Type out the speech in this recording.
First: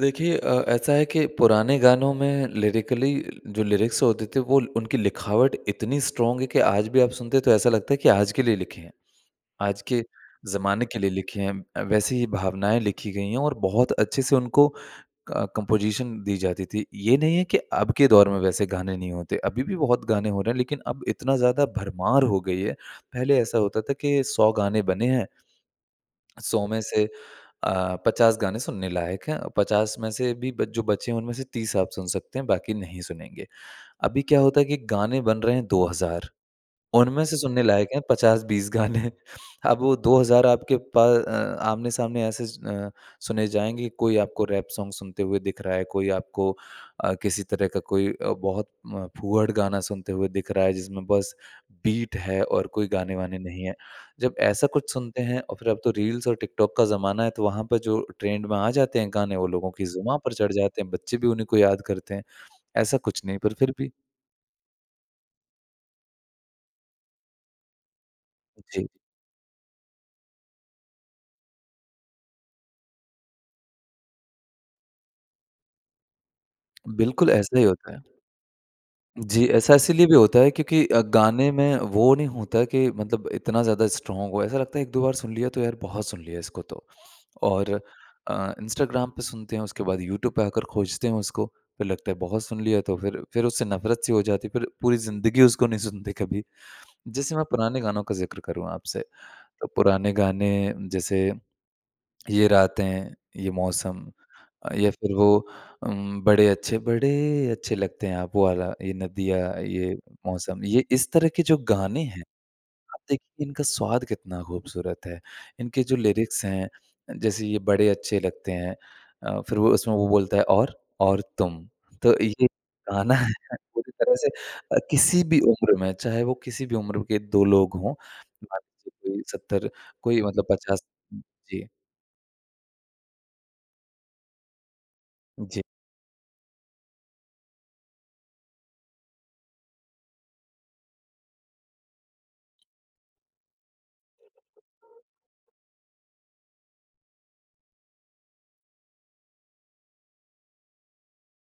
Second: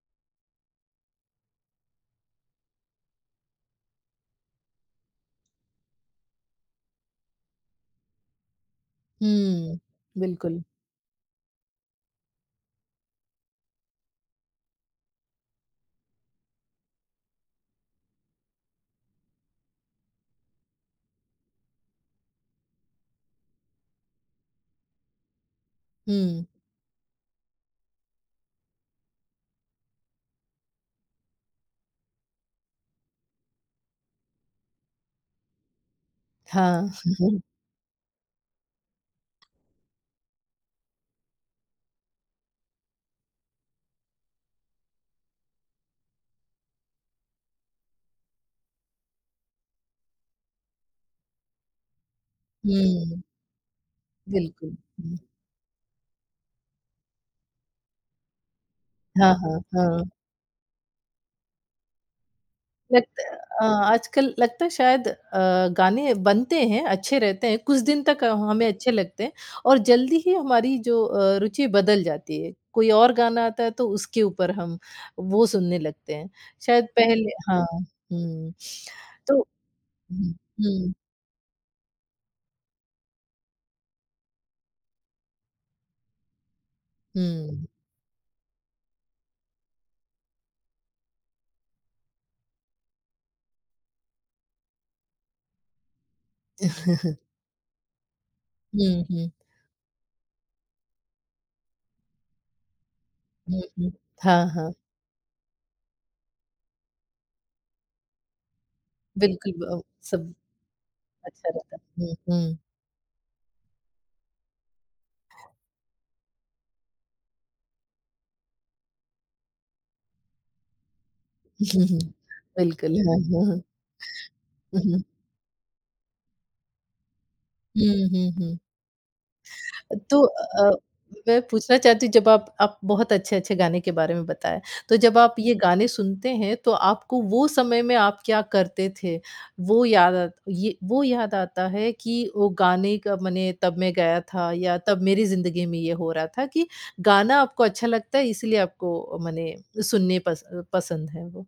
देखिए अ, ऐसा है कि पुराने गानों में लिरिकली, जो लिरिक्स होते थे, वो उनकी लिखावट इतनी स्ट्रॉन्ग है कि आज भी आप सुनते हैं, तो ऐसा लगता है कि आज के लिए लिखे हैं। हुँ। आज के बिल्कुल। ज़माने के लिए लिखे हैं अ, वैसी ही भावनाएँ लिखी गई हैं और बहुत अच्छे से उनको क कंपोज़िशन दी जाती थी। ये नहीं है कि अब के दौर में वैसे गाने नहीं होते। अभी भी बहुत गाने हो रहे हैं, लेकिन अब इतना ज़्यादा भरमार हो गई है। पहले ऐसा होता था कि 100 गाने बने हैं, हुँ। 100 में से अ, 50 गाने सुनने लायक हैं, 50 में से भी बच जो बचे हैं, उनमें से 30 आप सुन सकते हैं, बाकी नहीं सुनेंगे। अभी क्या होता है कि गाने बन रहे हैं, 2000। हाँ। उनमें से सुनने लायक हैं, 50-20 गाने। अब वो 2000 आपके प अ, आमने-सामने ऐसे ज़ अ, सुने जाएँगे, कोई आपको रैप सॉन्ग सुनते हुए दिख रहा है, कोई आपको अ, किसी तरह का कोई अ, बहुत म फूहड़ गाना सुनते हुए दिख रहा है, जिसमें बस बीट है और कोई हुँ। गाने-वाने नहीं हैं। जब ऐसा बिल्कुल, कुछ हुँ। सुनते हैं और फिर अब तो रील्स और टिकटॉक का ज़माना है, तो वहाँ पे जो ट्रेंड में आ जाते हैं हाँ, गाने, वो हाँ, लोगों की हाँ। ज़ुबाँ पर चढ़ जाते हैं, बच्चे भी उन्हीं को याद करते हैं। ऐसा लगते कुछ नहीं, पर अ, फिर भी आजकल लगता है, शायद अ, गाने बनते हैं, अच्छे रहते हैं। कुछ दिन तक हमें जी। अच्छे लगते हैं, और जल्दी ही हमारी जो अ, रुचि बदल जाती है। कोई और गाना आता है, तो उसके ऊपर हम वो सुनने लगते हैं। शायद पहले बिल्कुल, ऐसा हाँ, ही होता है। हुँ। तो जी, ऐसा इसीलिए भी हुँ, होता है, क्योंकि हुँ। अ, गाने में वो नहीं होता कि मतलब इतना ज़्यादा स्ट्रॉन्ग हो। ऐसा लगता है, 1-2 बार सुन लिया, तो यार, बहुत सुन लिया इसको तो। हुँ। और अ, इंस्टाग्राम पे सुनते हैं, उसके बाद यूट्यूब पे आकर खोजते हैं उसको। फिर लगता है, बहुत सुन लिया, तो फिर फिर उससे नफ़रत-सी हो जाती है। फिर पूरी ज़िंदगी उसको नहीं सुनते कभी। जैसे मैं पुराने गानों का ज़िक्र करूँ आपसे, हुँ, हुँ। तो पुराने गाने, जैसे ये रातें, ये हुँ, हुँ। मौसम हाँ, हाँ। अ, या फिर वो उम, बड़े अच्छे बड़े अच्छे लगते हैं आप, वो वाला, "ये नदियाँ, बिल्कुल, ब अ, ये सब मौसम" ये इस तरह के अच्छा जो रहता गाने है। हुँ, हैं, हुँ। आप देखिए, इनका स्वाद कितना खूबसूरत है। इनके जो लिरिक्स हैं अ, जैसे "ये बड़े अच्छे लगते हैं" अ, फिर वो उसमें वो बोलता है "और? और तुम।" तो ये बिल्कुल गाना है पूरी तरह से अ, किसी भी उम्र में, चाहे वो किसी भी उम्र के 2 लोग हों, हुँ, हुँ, मान हुँ। लीजिए कोई 70 अ, तो कोई मतलब अ अ, पचास मैं जी। पूछना चाहती हूँ, जब आप आप बहुत अच्छे-अच्छे गाने के बारे में बताया। तो जब आप ये जी। गाने सुनते हैं, तो आपको वो समय में आप क्या करते थे? वो याद आत ये वो याद आता है कि वो गाने का, मने तब मैं गया था, या तब मेरी ज़िंदगी में ये हो रहा था कि गाना आपको अच्छा लगता है, इसलिए आपको मने सुनने पस पसंद है वो?